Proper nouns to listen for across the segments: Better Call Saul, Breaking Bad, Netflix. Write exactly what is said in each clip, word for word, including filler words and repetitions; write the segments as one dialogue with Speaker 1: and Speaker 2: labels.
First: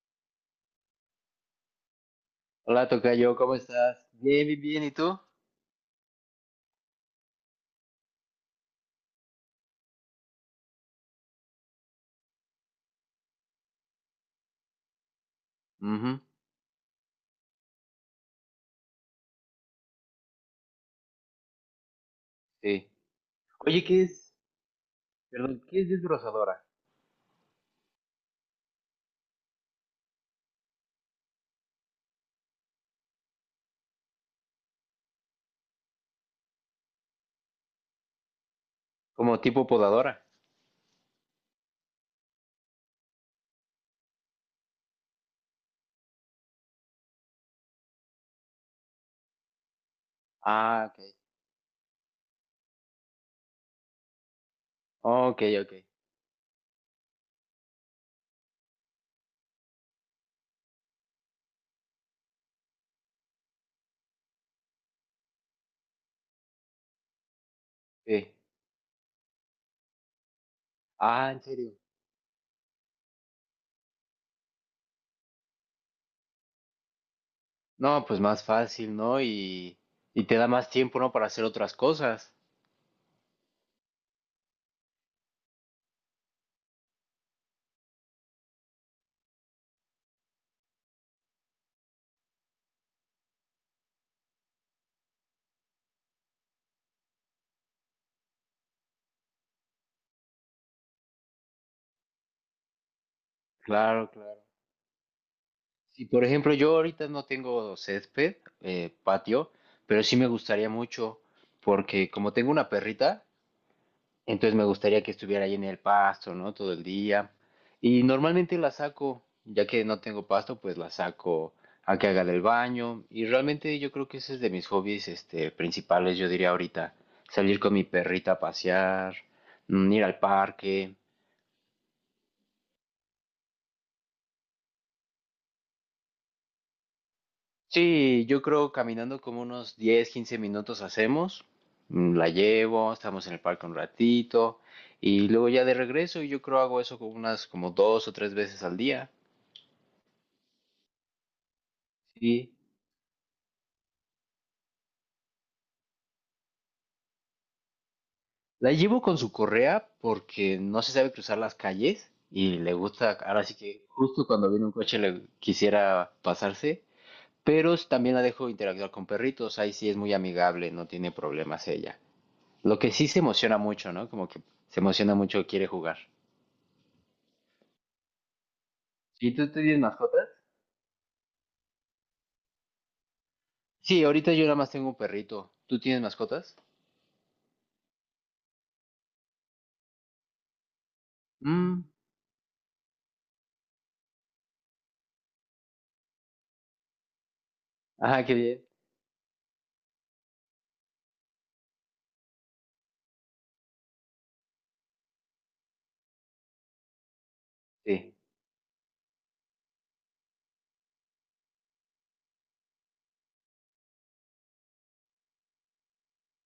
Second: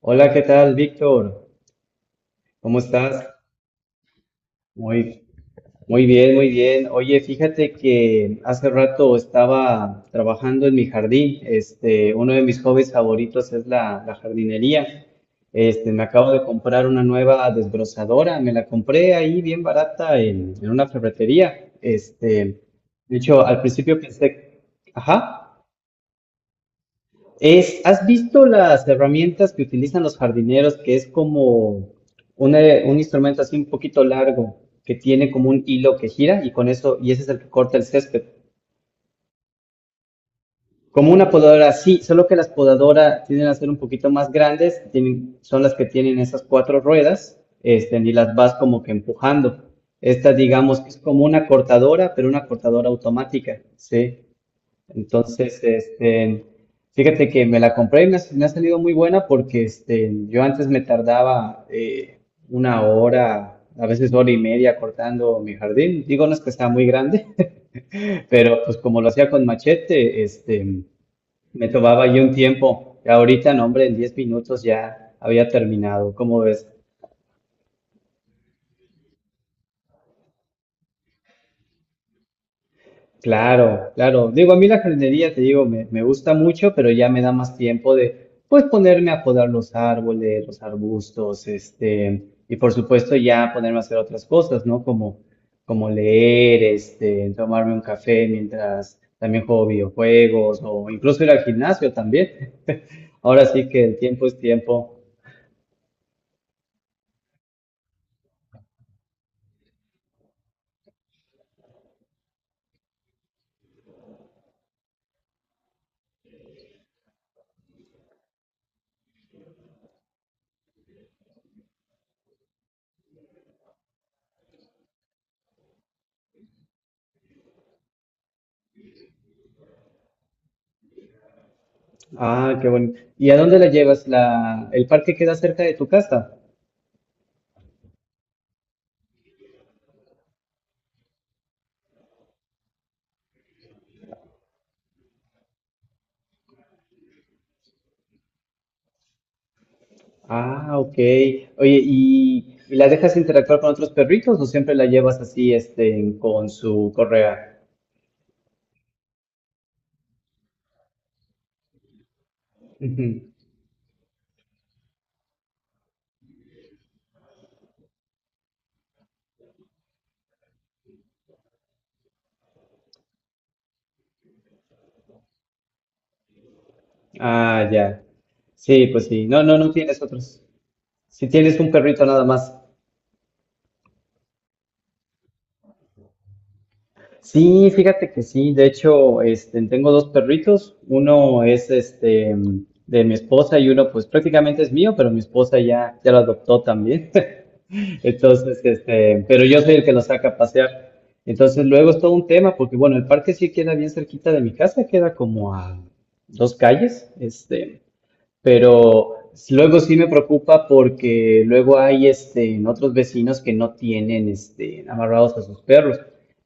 Speaker 1: Hola, ¿qué tal, Víctor? ¿Cómo
Speaker 2: Hola,
Speaker 1: estás?
Speaker 2: tocayo, ¿cómo estás? Bien, bien, bien, ¿y tú?
Speaker 1: Muy, muy bien, muy bien. Oye, fíjate que hace rato estaba trabajando en mi jardín. Este, uno de mis hobbies favoritos es la, la jardinería. Este, me
Speaker 2: Ujú,
Speaker 1: acabo de comprar una nueva desbrozadora. Me la compré ahí bien barata en, en una ferretería. Este,
Speaker 2: sí.
Speaker 1: de hecho, al
Speaker 2: Oye,
Speaker 1: principio
Speaker 2: ¿qué es?
Speaker 1: pensé, ajá.
Speaker 2: Perdón, ¿qué es desbrozadora?
Speaker 1: Es, ¿has visto las herramientas que utilizan los jardineros, que es como una- un instrumento así un poquito largo, que tiene como un hilo que gira y con eso, y ese es el que corta el césped?
Speaker 2: Como tipo podadora.
Speaker 1: Como una podadora, sí, solo que las podadoras tienden a ser un poquito más grandes, tienen, son las que tienen esas cuatro ruedas, este, y las vas como que empujando. Esta, digamos,
Speaker 2: Ah,
Speaker 1: que es
Speaker 2: ok.
Speaker 1: como una cortadora, pero una cortadora automática, ¿sí?
Speaker 2: Ok,
Speaker 1: Entonces,
Speaker 2: ok.
Speaker 1: este, fíjate que me la compré y me ha, me ha salido muy buena porque este, yo antes me tardaba eh, una hora, a veces hora y media cortando mi jardín. Digo, no es que está muy grande,
Speaker 2: Sí.
Speaker 1: pero pues como lo hacía con machete, este,
Speaker 2: Ah, ¿en
Speaker 1: me
Speaker 2: serio?
Speaker 1: tomaba yo un tiempo. Y ahorita, no, hombre, en diez minutos ya había terminado. ¿Cómo ves?
Speaker 2: No, pues más fácil, ¿no? Y, y te da más tiempo, ¿no? Para hacer otras cosas.
Speaker 1: Claro, claro. Digo, a mí la jardinería, te digo, me, me gusta mucho, pero ya me da más tiempo de, pues, ponerme a podar los árboles, los arbustos, este, y por supuesto ya ponerme a hacer otras cosas, ¿no? Como, como leer, este, tomarme un café mientras también juego videojuegos o incluso ir al gimnasio también. Ahora sí que el
Speaker 2: Claro,
Speaker 1: tiempo es
Speaker 2: claro.
Speaker 1: tiempo.
Speaker 2: Sí, por ejemplo, yo ahorita no tengo césped, eh, patio, pero sí me gustaría mucho, porque como tengo una perrita, entonces me gustaría que estuviera ahí en el pasto, ¿no? Todo el día. Y normalmente la saco, ya que no tengo pasto, pues la saco a que haga del baño. Y realmente yo creo que ese es de mis hobbies, este, principales, yo diría ahorita. Salir con mi perrita a pasear, mm, ir al parque.
Speaker 1: Ah, qué bueno. ¿Y a dónde la llevas? La, ¿el parque queda cerca de tu casa?
Speaker 2: Sí, yo creo caminando como unos diez, quince minutos hacemos. Mm, La llevo, estamos en el parque un ratito. Y luego ya de regreso, y yo creo hago eso como unas como dos o tres veces al día.
Speaker 1: Ah, ok. Oye,
Speaker 2: Sí.
Speaker 1: ¿y, y la dejas interactuar con otros perritos o siempre la llevas así, este, con su correa?
Speaker 2: La llevo con su correa porque no se sabe cruzar las calles y le
Speaker 1: Ujú.
Speaker 2: gusta, ahora sí que justo cuando viene un coche le quisiera pasarse, pero también la dejo interactuar con perritos, ahí sí es muy amigable, no tiene problemas ella. Lo que sí se emociona mucho, ¿no? Como que se emociona mucho, quiere jugar.
Speaker 1: Ah, ya. Sí, pues sí.
Speaker 2: ¿Y
Speaker 1: No,
Speaker 2: tú
Speaker 1: no, no
Speaker 2: tienes
Speaker 1: tienes
Speaker 2: mascotas?
Speaker 1: otros. Si tienes un perrito nada más.
Speaker 2: Sí, ahorita yo nada más tengo un perrito. ¿Tú tienes mascotas?
Speaker 1: Sí, fíjate que sí. De hecho, este, tengo dos perritos. Uno es
Speaker 2: Mm.
Speaker 1: este de mi esposa y uno, pues prácticamente es mío, pero mi esposa ya, ya lo adoptó también.
Speaker 2: Ajá, qué
Speaker 1: Entonces,
Speaker 2: bien.
Speaker 1: este, pero yo soy el que la saca a pasear. Entonces, luego es todo un tema, porque bueno, el parque sí queda bien cerquita de mi casa, queda como a dos calles, este,
Speaker 2: Sí.
Speaker 1: pero luego sí me preocupa porque luego hay este, otros vecinos que no tienen este, amarrados a sus perros.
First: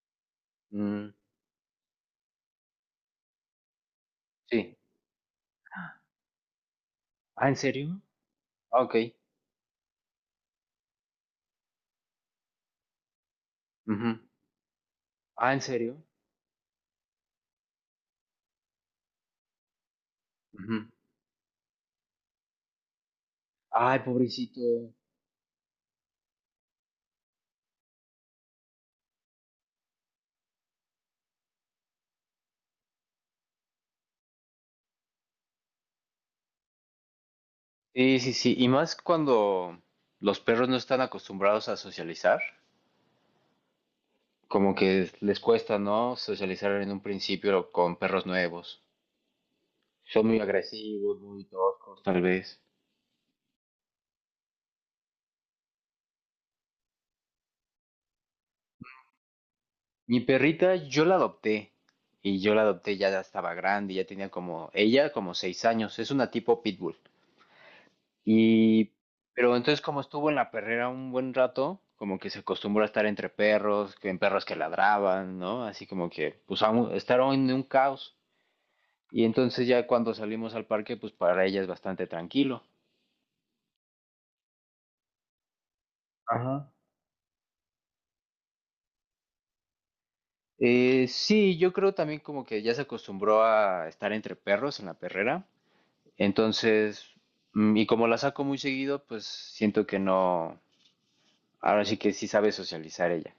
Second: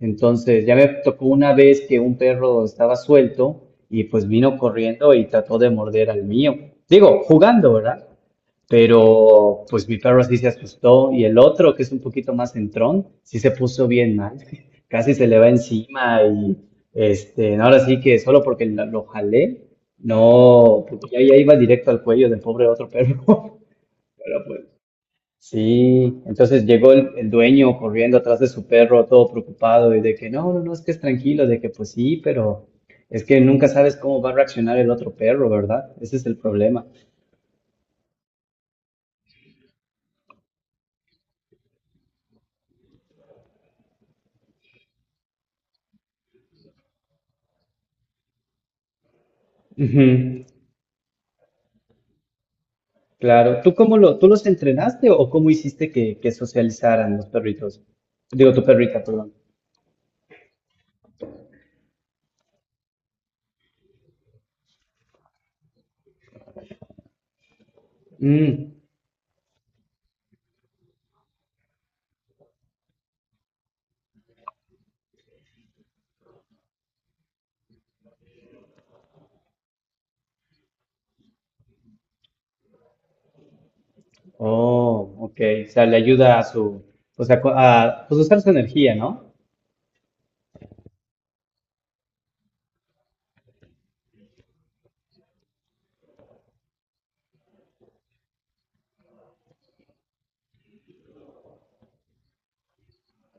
Speaker 1: Entonces, ya me
Speaker 2: Mm,
Speaker 1: tocó una vez que un perro estaba suelto y pues vino
Speaker 2: sí.
Speaker 1: corriendo y trató de morder al mío. Digo,
Speaker 2: Ah, ¿en
Speaker 1: jugando,
Speaker 2: serio?
Speaker 1: ¿verdad?
Speaker 2: Ah, ok.
Speaker 1: Pero pues mi perro sí se asustó y el otro, que es un poquito más centrón, sí se puso bien
Speaker 2: Ujú.
Speaker 1: mal. Casi se le va
Speaker 2: Ah, ¿en serio?
Speaker 1: encima y este, no, ahora sí que solo porque la- lo jalé, no,
Speaker 2: Ujú.
Speaker 1: porque ya, ya iba directo al cuello del pobre otro perro.
Speaker 2: Ay,
Speaker 1: Pero pues
Speaker 2: pobrecito.
Speaker 1: sí, entonces llegó el, el dueño corriendo atrás de su perro todo preocupado y de que no, no, no, es que es tranquilo, de que pues sí, pero es que nunca sabes cómo va a reaccionar el otro perro, ¿verdad? Ese es el problema.
Speaker 2: Sí, sí, sí. Y más cuando los perros no están acostumbrados a socializar, como que les cuesta, ¿no? Socializar en un principio con perros nuevos. Son muy
Speaker 1: Ujú.
Speaker 2: agresivos, muy toscos, tal vez.
Speaker 1: Claro, ¿tú cómo lo, tú los entrenaste o cómo hiciste que, que socializaran los perritos? Digo, tu perrita, perdón.
Speaker 2: Mi perrita, yo la adopté. Y yo la adopté, ya estaba grande, ya tenía como, ella como seis años. Es una tipo pitbull.
Speaker 1: Mm,
Speaker 2: Y, pero entonces como estuvo en la perrera un buen rato, como que se acostumbró a estar entre perros, que en perros que ladraban, ¿no? Así como que, pues, aún- estaron en un caos. Y entonces ya cuando salimos al parque, pues para ella es bastante tranquilo.
Speaker 1: oh, ok, o sea, le ayuda a
Speaker 2: Ajá.
Speaker 1: su, o sea, cu- a, pues usar su energía, ¿no?
Speaker 2: Eh, sí, yo creo también como que ya se acostumbró a estar entre perros en la perrera. Entonces, mm, y como la saco muy seguido, pues siento que no, ahora sí que sí sabe socializar ella.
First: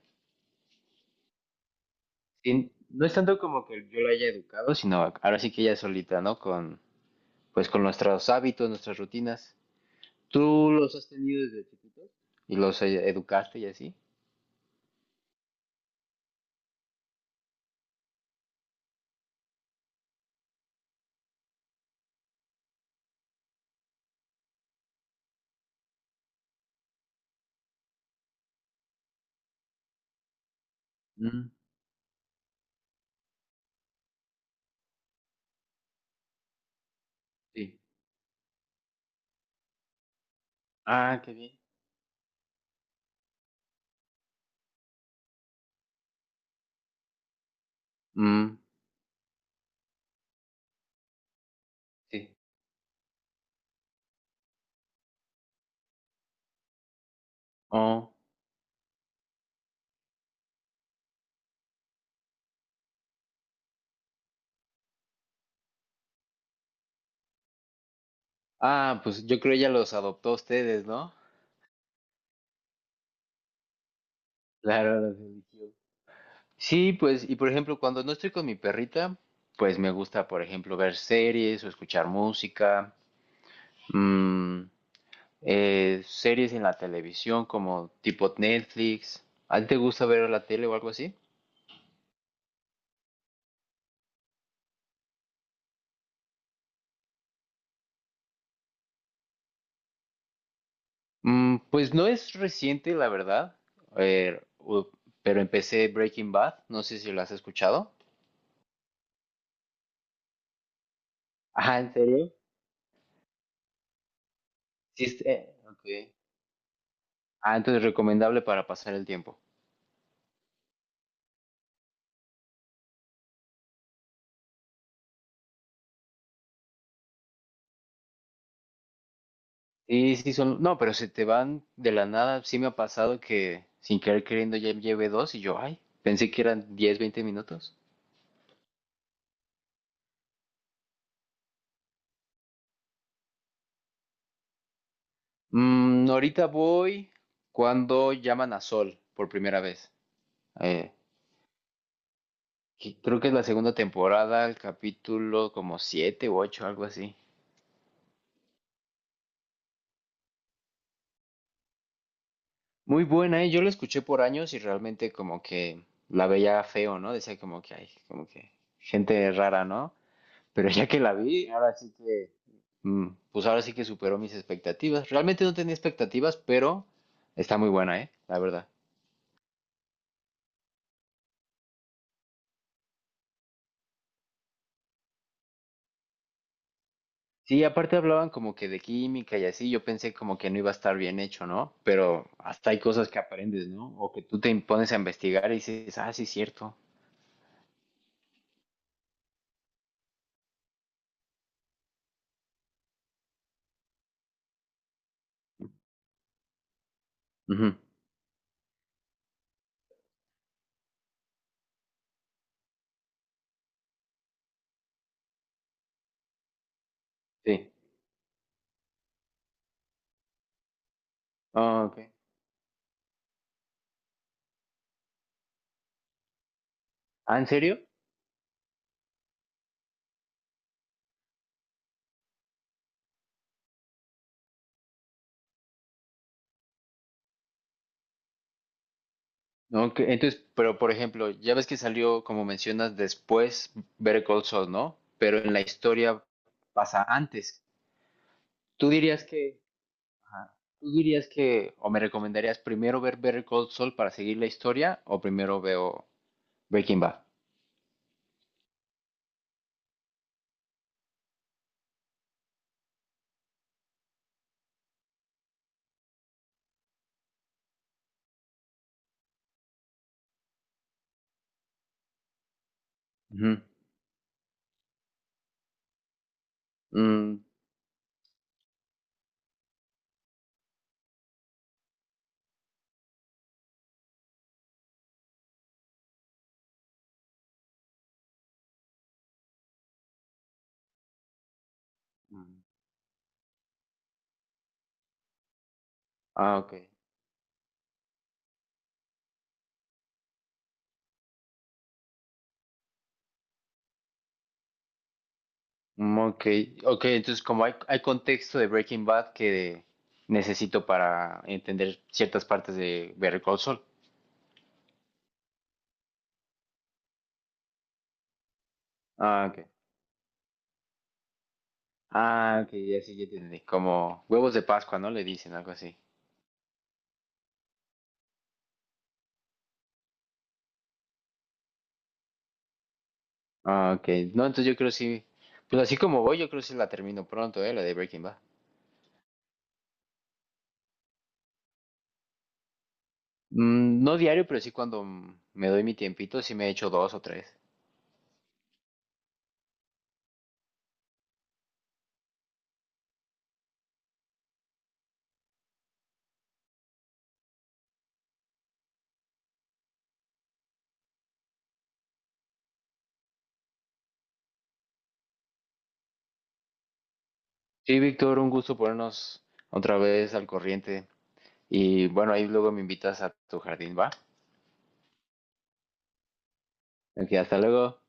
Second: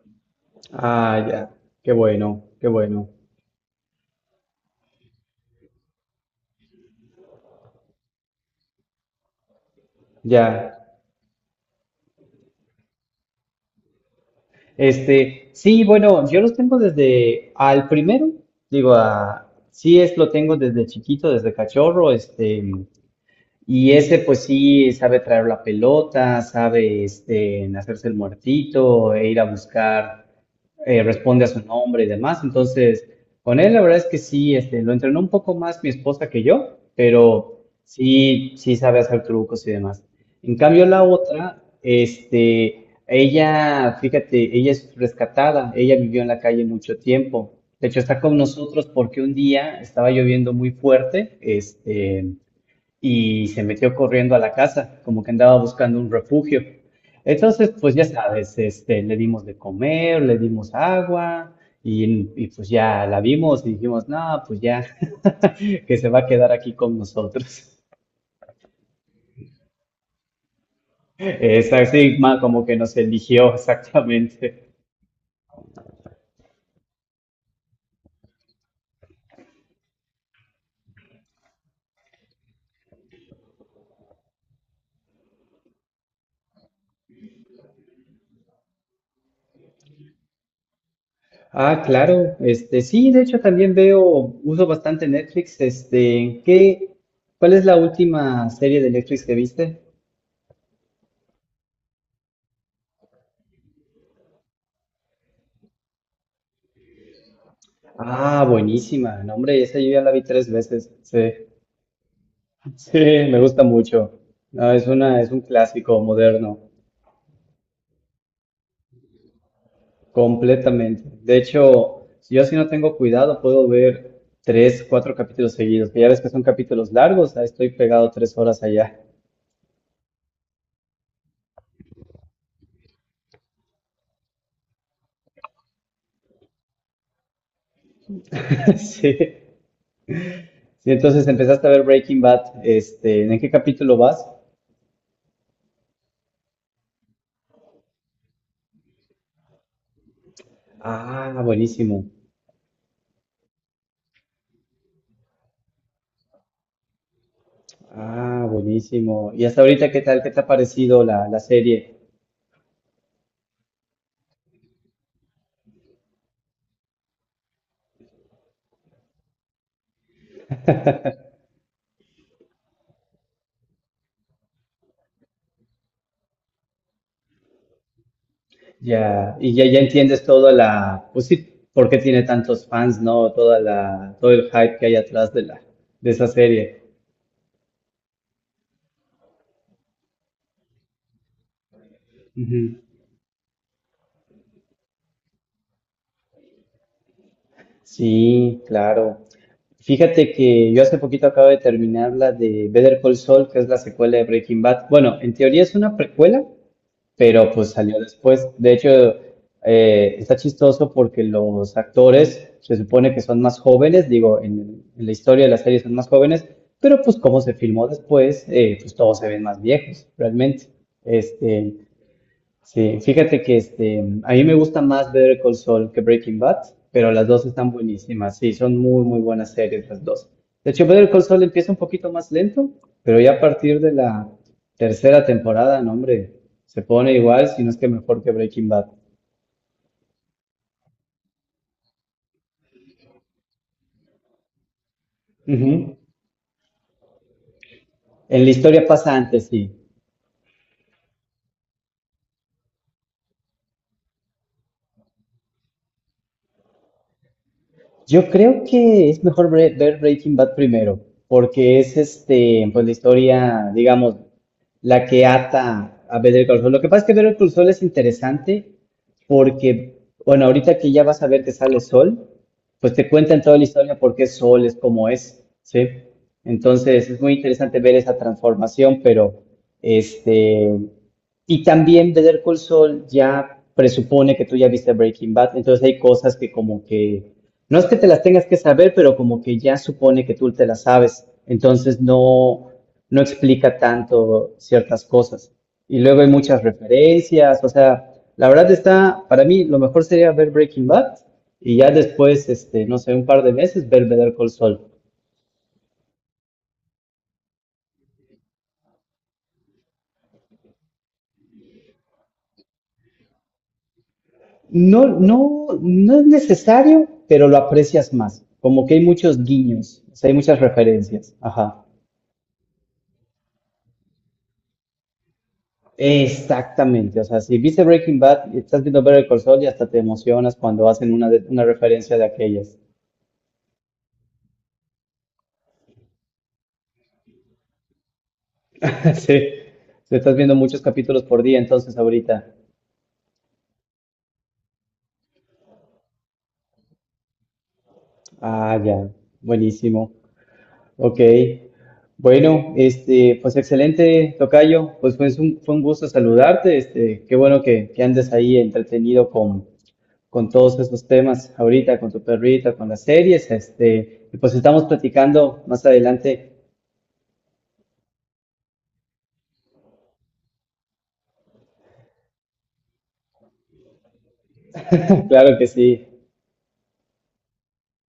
Speaker 1: Ah, ya, qué bueno, qué
Speaker 2: Sí, no
Speaker 1: bueno,
Speaker 2: es tanto como que yo la haya educado, sino ahora sí que ella solita, ¿no? Con, pues con nuestros hábitos, nuestras rutinas. ¿Tú
Speaker 1: ya.
Speaker 2: los has tenido desde chiquitos? ¿Y los eh, educaste y así?
Speaker 1: Este, sí, bueno, yo los tengo desde al primero, digo, a, sí es, lo tengo desde chiquito, desde cachorro, este. Y ese pues sí sabe traer la pelota, sabe este, hacerse el muertito e ir a buscar, eh, responde a
Speaker 2: Mm,
Speaker 1: su nombre y demás. Entonces, con él la verdad es que sí, este, lo entrenó un poco más mi esposa que yo, pero
Speaker 2: sí.
Speaker 1: sí, sí sabe hacer trucos y demás. En cambio, la
Speaker 2: Ah, qué bien.
Speaker 1: otra, este, ella, fíjate, ella es rescatada, ella vivió en la calle mucho tiempo. De hecho, está con
Speaker 2: Mm,
Speaker 1: nosotros porque un día estaba lloviendo muy fuerte,
Speaker 2: sí.
Speaker 1: este y se metió corriendo a la casa, como que andaba buscando un refugio. Entonces, pues ya
Speaker 2: Oh.
Speaker 1: sabes, este, le dimos de comer, le dimos agua y, y pues ya la vimos y dijimos, no, pues ya, que se va a quedar aquí con nosotros.
Speaker 2: Ah, pues yo creo ella los adoptó a ustedes, ¿no?
Speaker 1: Es así, ma- como que nos eligió exactamente.
Speaker 2: Claro, los eligió. Sí, pues, y por ejemplo, cuando no estoy con mi perrita, pues me gusta, por ejemplo, ver series o escuchar música. Mm, Eh, series en la televisión como tipo Netflix. ¿A ti te gusta ver la tele o algo así?
Speaker 1: Ah, claro, este, sí, de hecho también veo, uso bastante Netflix, este, ¿qué, cuál es la última serie de Netflix que viste?
Speaker 2: Mm, pues no es reciente, la verdad. Eh, u- pero empecé Breaking Bad. No sé si lo has escuchado.
Speaker 1: Ah, buenísima. No, hombre, esa yo ya la vi tres veces. Sí,
Speaker 2: Ah, ¿en serio?
Speaker 1: sí, me gusta mucho. No, es
Speaker 2: Sí,
Speaker 1: una,
Speaker 2: es-
Speaker 1: es un
Speaker 2: eh,
Speaker 1: clásico
Speaker 2: ok.
Speaker 1: moderno,
Speaker 2: Ah, entonces recomendable para pasar el tiempo.
Speaker 1: completamente. De hecho, si yo si no tengo cuidado, puedo ver tres, cuatro capítulos seguidos, que ya ves que son capítulos largos, ahí estoy pegado tres horas allá.
Speaker 2: Sí, sí, son. No, pero se te van de la nada. Sí me ha pasado que sin querer queriendo ya llevé dos y yo, ay, pensé que eran diez veinte minutos.
Speaker 1: Sí. Sí, entonces empezaste a ver Breaking Bad, este, ¿en qué capítulo vas?
Speaker 2: Mm, ahorita voy cuando llaman a Sol por primera vez. Eh,
Speaker 1: Ah, buenísimo.
Speaker 2: que- creo que es la segunda temporada, el capítulo como siete u ocho, algo así.
Speaker 1: Ah, buenísimo. ¿Y hasta ahorita qué tal? ¿Qué te ha parecido la, la serie?
Speaker 2: Muy buena, ¿eh? Yo la escuché por años y realmente como que la veía feo, ¿no? Decía como que hay, como que gente rara, ¿no? Pero ya que la vi, ahora sí que, mm, pues ahora sí que superó mis expectativas. Realmente no tenía expectativas, pero está muy buena, ¿eh? La verdad.
Speaker 1: Ya, y ya, ya entiendes toda la, pues sí, por qué tiene tantos fans, ¿no? Toda la, todo el hype que hay atrás de la, de esa serie.
Speaker 2: Sí, aparte hablaban como que de química y así, yo pensé como que no iba a estar bien hecho, ¿no? Pero
Speaker 1: Ujú.
Speaker 2: hasta hay cosas que aprendes, ¿no? O que tú te pones a investigar y dices, ah, sí, es cierto.
Speaker 1: Sí, claro. Fíjate que yo hace poquito acabo de terminar la de Better Call Saul, que es la secuela de Breaking Bad. Bueno, en teoría es una precuela, pero pues
Speaker 2: Ujú,
Speaker 1: salió después. De hecho, eh, está chistoso porque los actores se supone que son más jóvenes, digo, en, en la historia de la serie son más jóvenes, pero pues como se
Speaker 2: sí.
Speaker 1: filmó después, eh, pues todos se ven más viejos, realmente. Este,
Speaker 2: Ah, ok.
Speaker 1: Sí, fíjate que este, a mí me gusta más Better Call Saul que Breaking Bad, pero las
Speaker 2: Ah,
Speaker 1: dos
Speaker 2: ¿en
Speaker 1: están
Speaker 2: serio?
Speaker 1: buenísimas. Sí, son muy, muy buenas series las dos. De hecho, Better Call Saul empieza un poquito más lento, pero ya a partir de la tercera temporada, no, hombre, se pone igual, si no es que mejor que Breaking Bad.
Speaker 2: No, que- Entonces, pero por ejemplo, ya ves que salió, como mencionas, después Better Call Saul, ¿no? Pero en la
Speaker 1: Ujú.
Speaker 2: historia pasa antes.
Speaker 1: En la historia
Speaker 2: ¿Tú
Speaker 1: pasa
Speaker 2: dirías
Speaker 1: antes,
Speaker 2: que,
Speaker 1: sí.
Speaker 2: ajá, tú dirías que, o me recomendarías primero ver Better Call Saul para seguir la historia, o primero veo Breaking Bad?
Speaker 1: Yo creo que es mejor bre- ver Breaking Bad primero, porque es este, pues la historia, digamos, la que ata a Better Call Saul. Lo que pasa es que Better Call Saul es interesante porque, bueno, ahorita que ya vas a ver que sale Sol, pues te cuentan toda
Speaker 2: Ujú.
Speaker 1: la historia por qué Sol es como es, ¿sí? Entonces es muy
Speaker 2: Mm.
Speaker 1: interesante ver esa transformación, pero este, y también Better Call Saul ya presupone que tú ya viste Breaking Bad, entonces hay cosas que como que no es que te las tengas que saber, pero como que ya supone que tú te las sabes. Entonces
Speaker 2: Mm.
Speaker 1: no, no explica tanto ciertas cosas. Y luego hay
Speaker 2: Ah,
Speaker 1: muchas
Speaker 2: ok.
Speaker 1: referencias. O sea, la verdad está, para mí lo mejor sería ver Breaking Bad y ya después, este, no sé, un par de meses ver Better Call Saul.
Speaker 2: Mm, Ok, ok, entonces como hay, hay contexto de Breaking Bad que necesito para entender ciertas partes de Better Call Saul.
Speaker 1: No, no, no es necesario, pero lo aprecias más. Como que hay muchos
Speaker 2: Ah, ok.
Speaker 1: guiños, o sea, hay muchas referencias. Ajá.
Speaker 2: Ah, ok, ya sí, ya entendí. Como huevos de Pascua, ¿no? Le dicen algo así.
Speaker 1: Exactamente, o sea, si viste Breaking Bad y estás viendo Better Call Saul y hasta te emocionas cuando hacen una, de- una referencia de aquellas.
Speaker 2: Ah, ok. No, entonces yo creo sí. Pues así como voy, yo creo sí la termino pronto, ¿eh? La de Breaking Bad.
Speaker 1: Sí, si estás viendo muchos capítulos por día, entonces ahorita.
Speaker 2: Mm, no diario, pero sí cuando mm, me doy mi tiempito, sí me echo dos o tres.
Speaker 1: Ah, ya, buenísimo. Ok, bueno, este, pues excelente, Tocayo, pues fue un, fue un gusto saludarte, este, qué bueno que, que andes ahí entretenido con, con todos esos temas ahorita, con tu perrita, con las series, este, y pues estamos platicando más adelante,
Speaker 2: Sí, Víctor, un gusto ponernos otra vez al corriente. Y bueno, ahí luego me invitas a tu jardín, ¿va?
Speaker 1: claro que sí.
Speaker 2: Ok, hasta luego.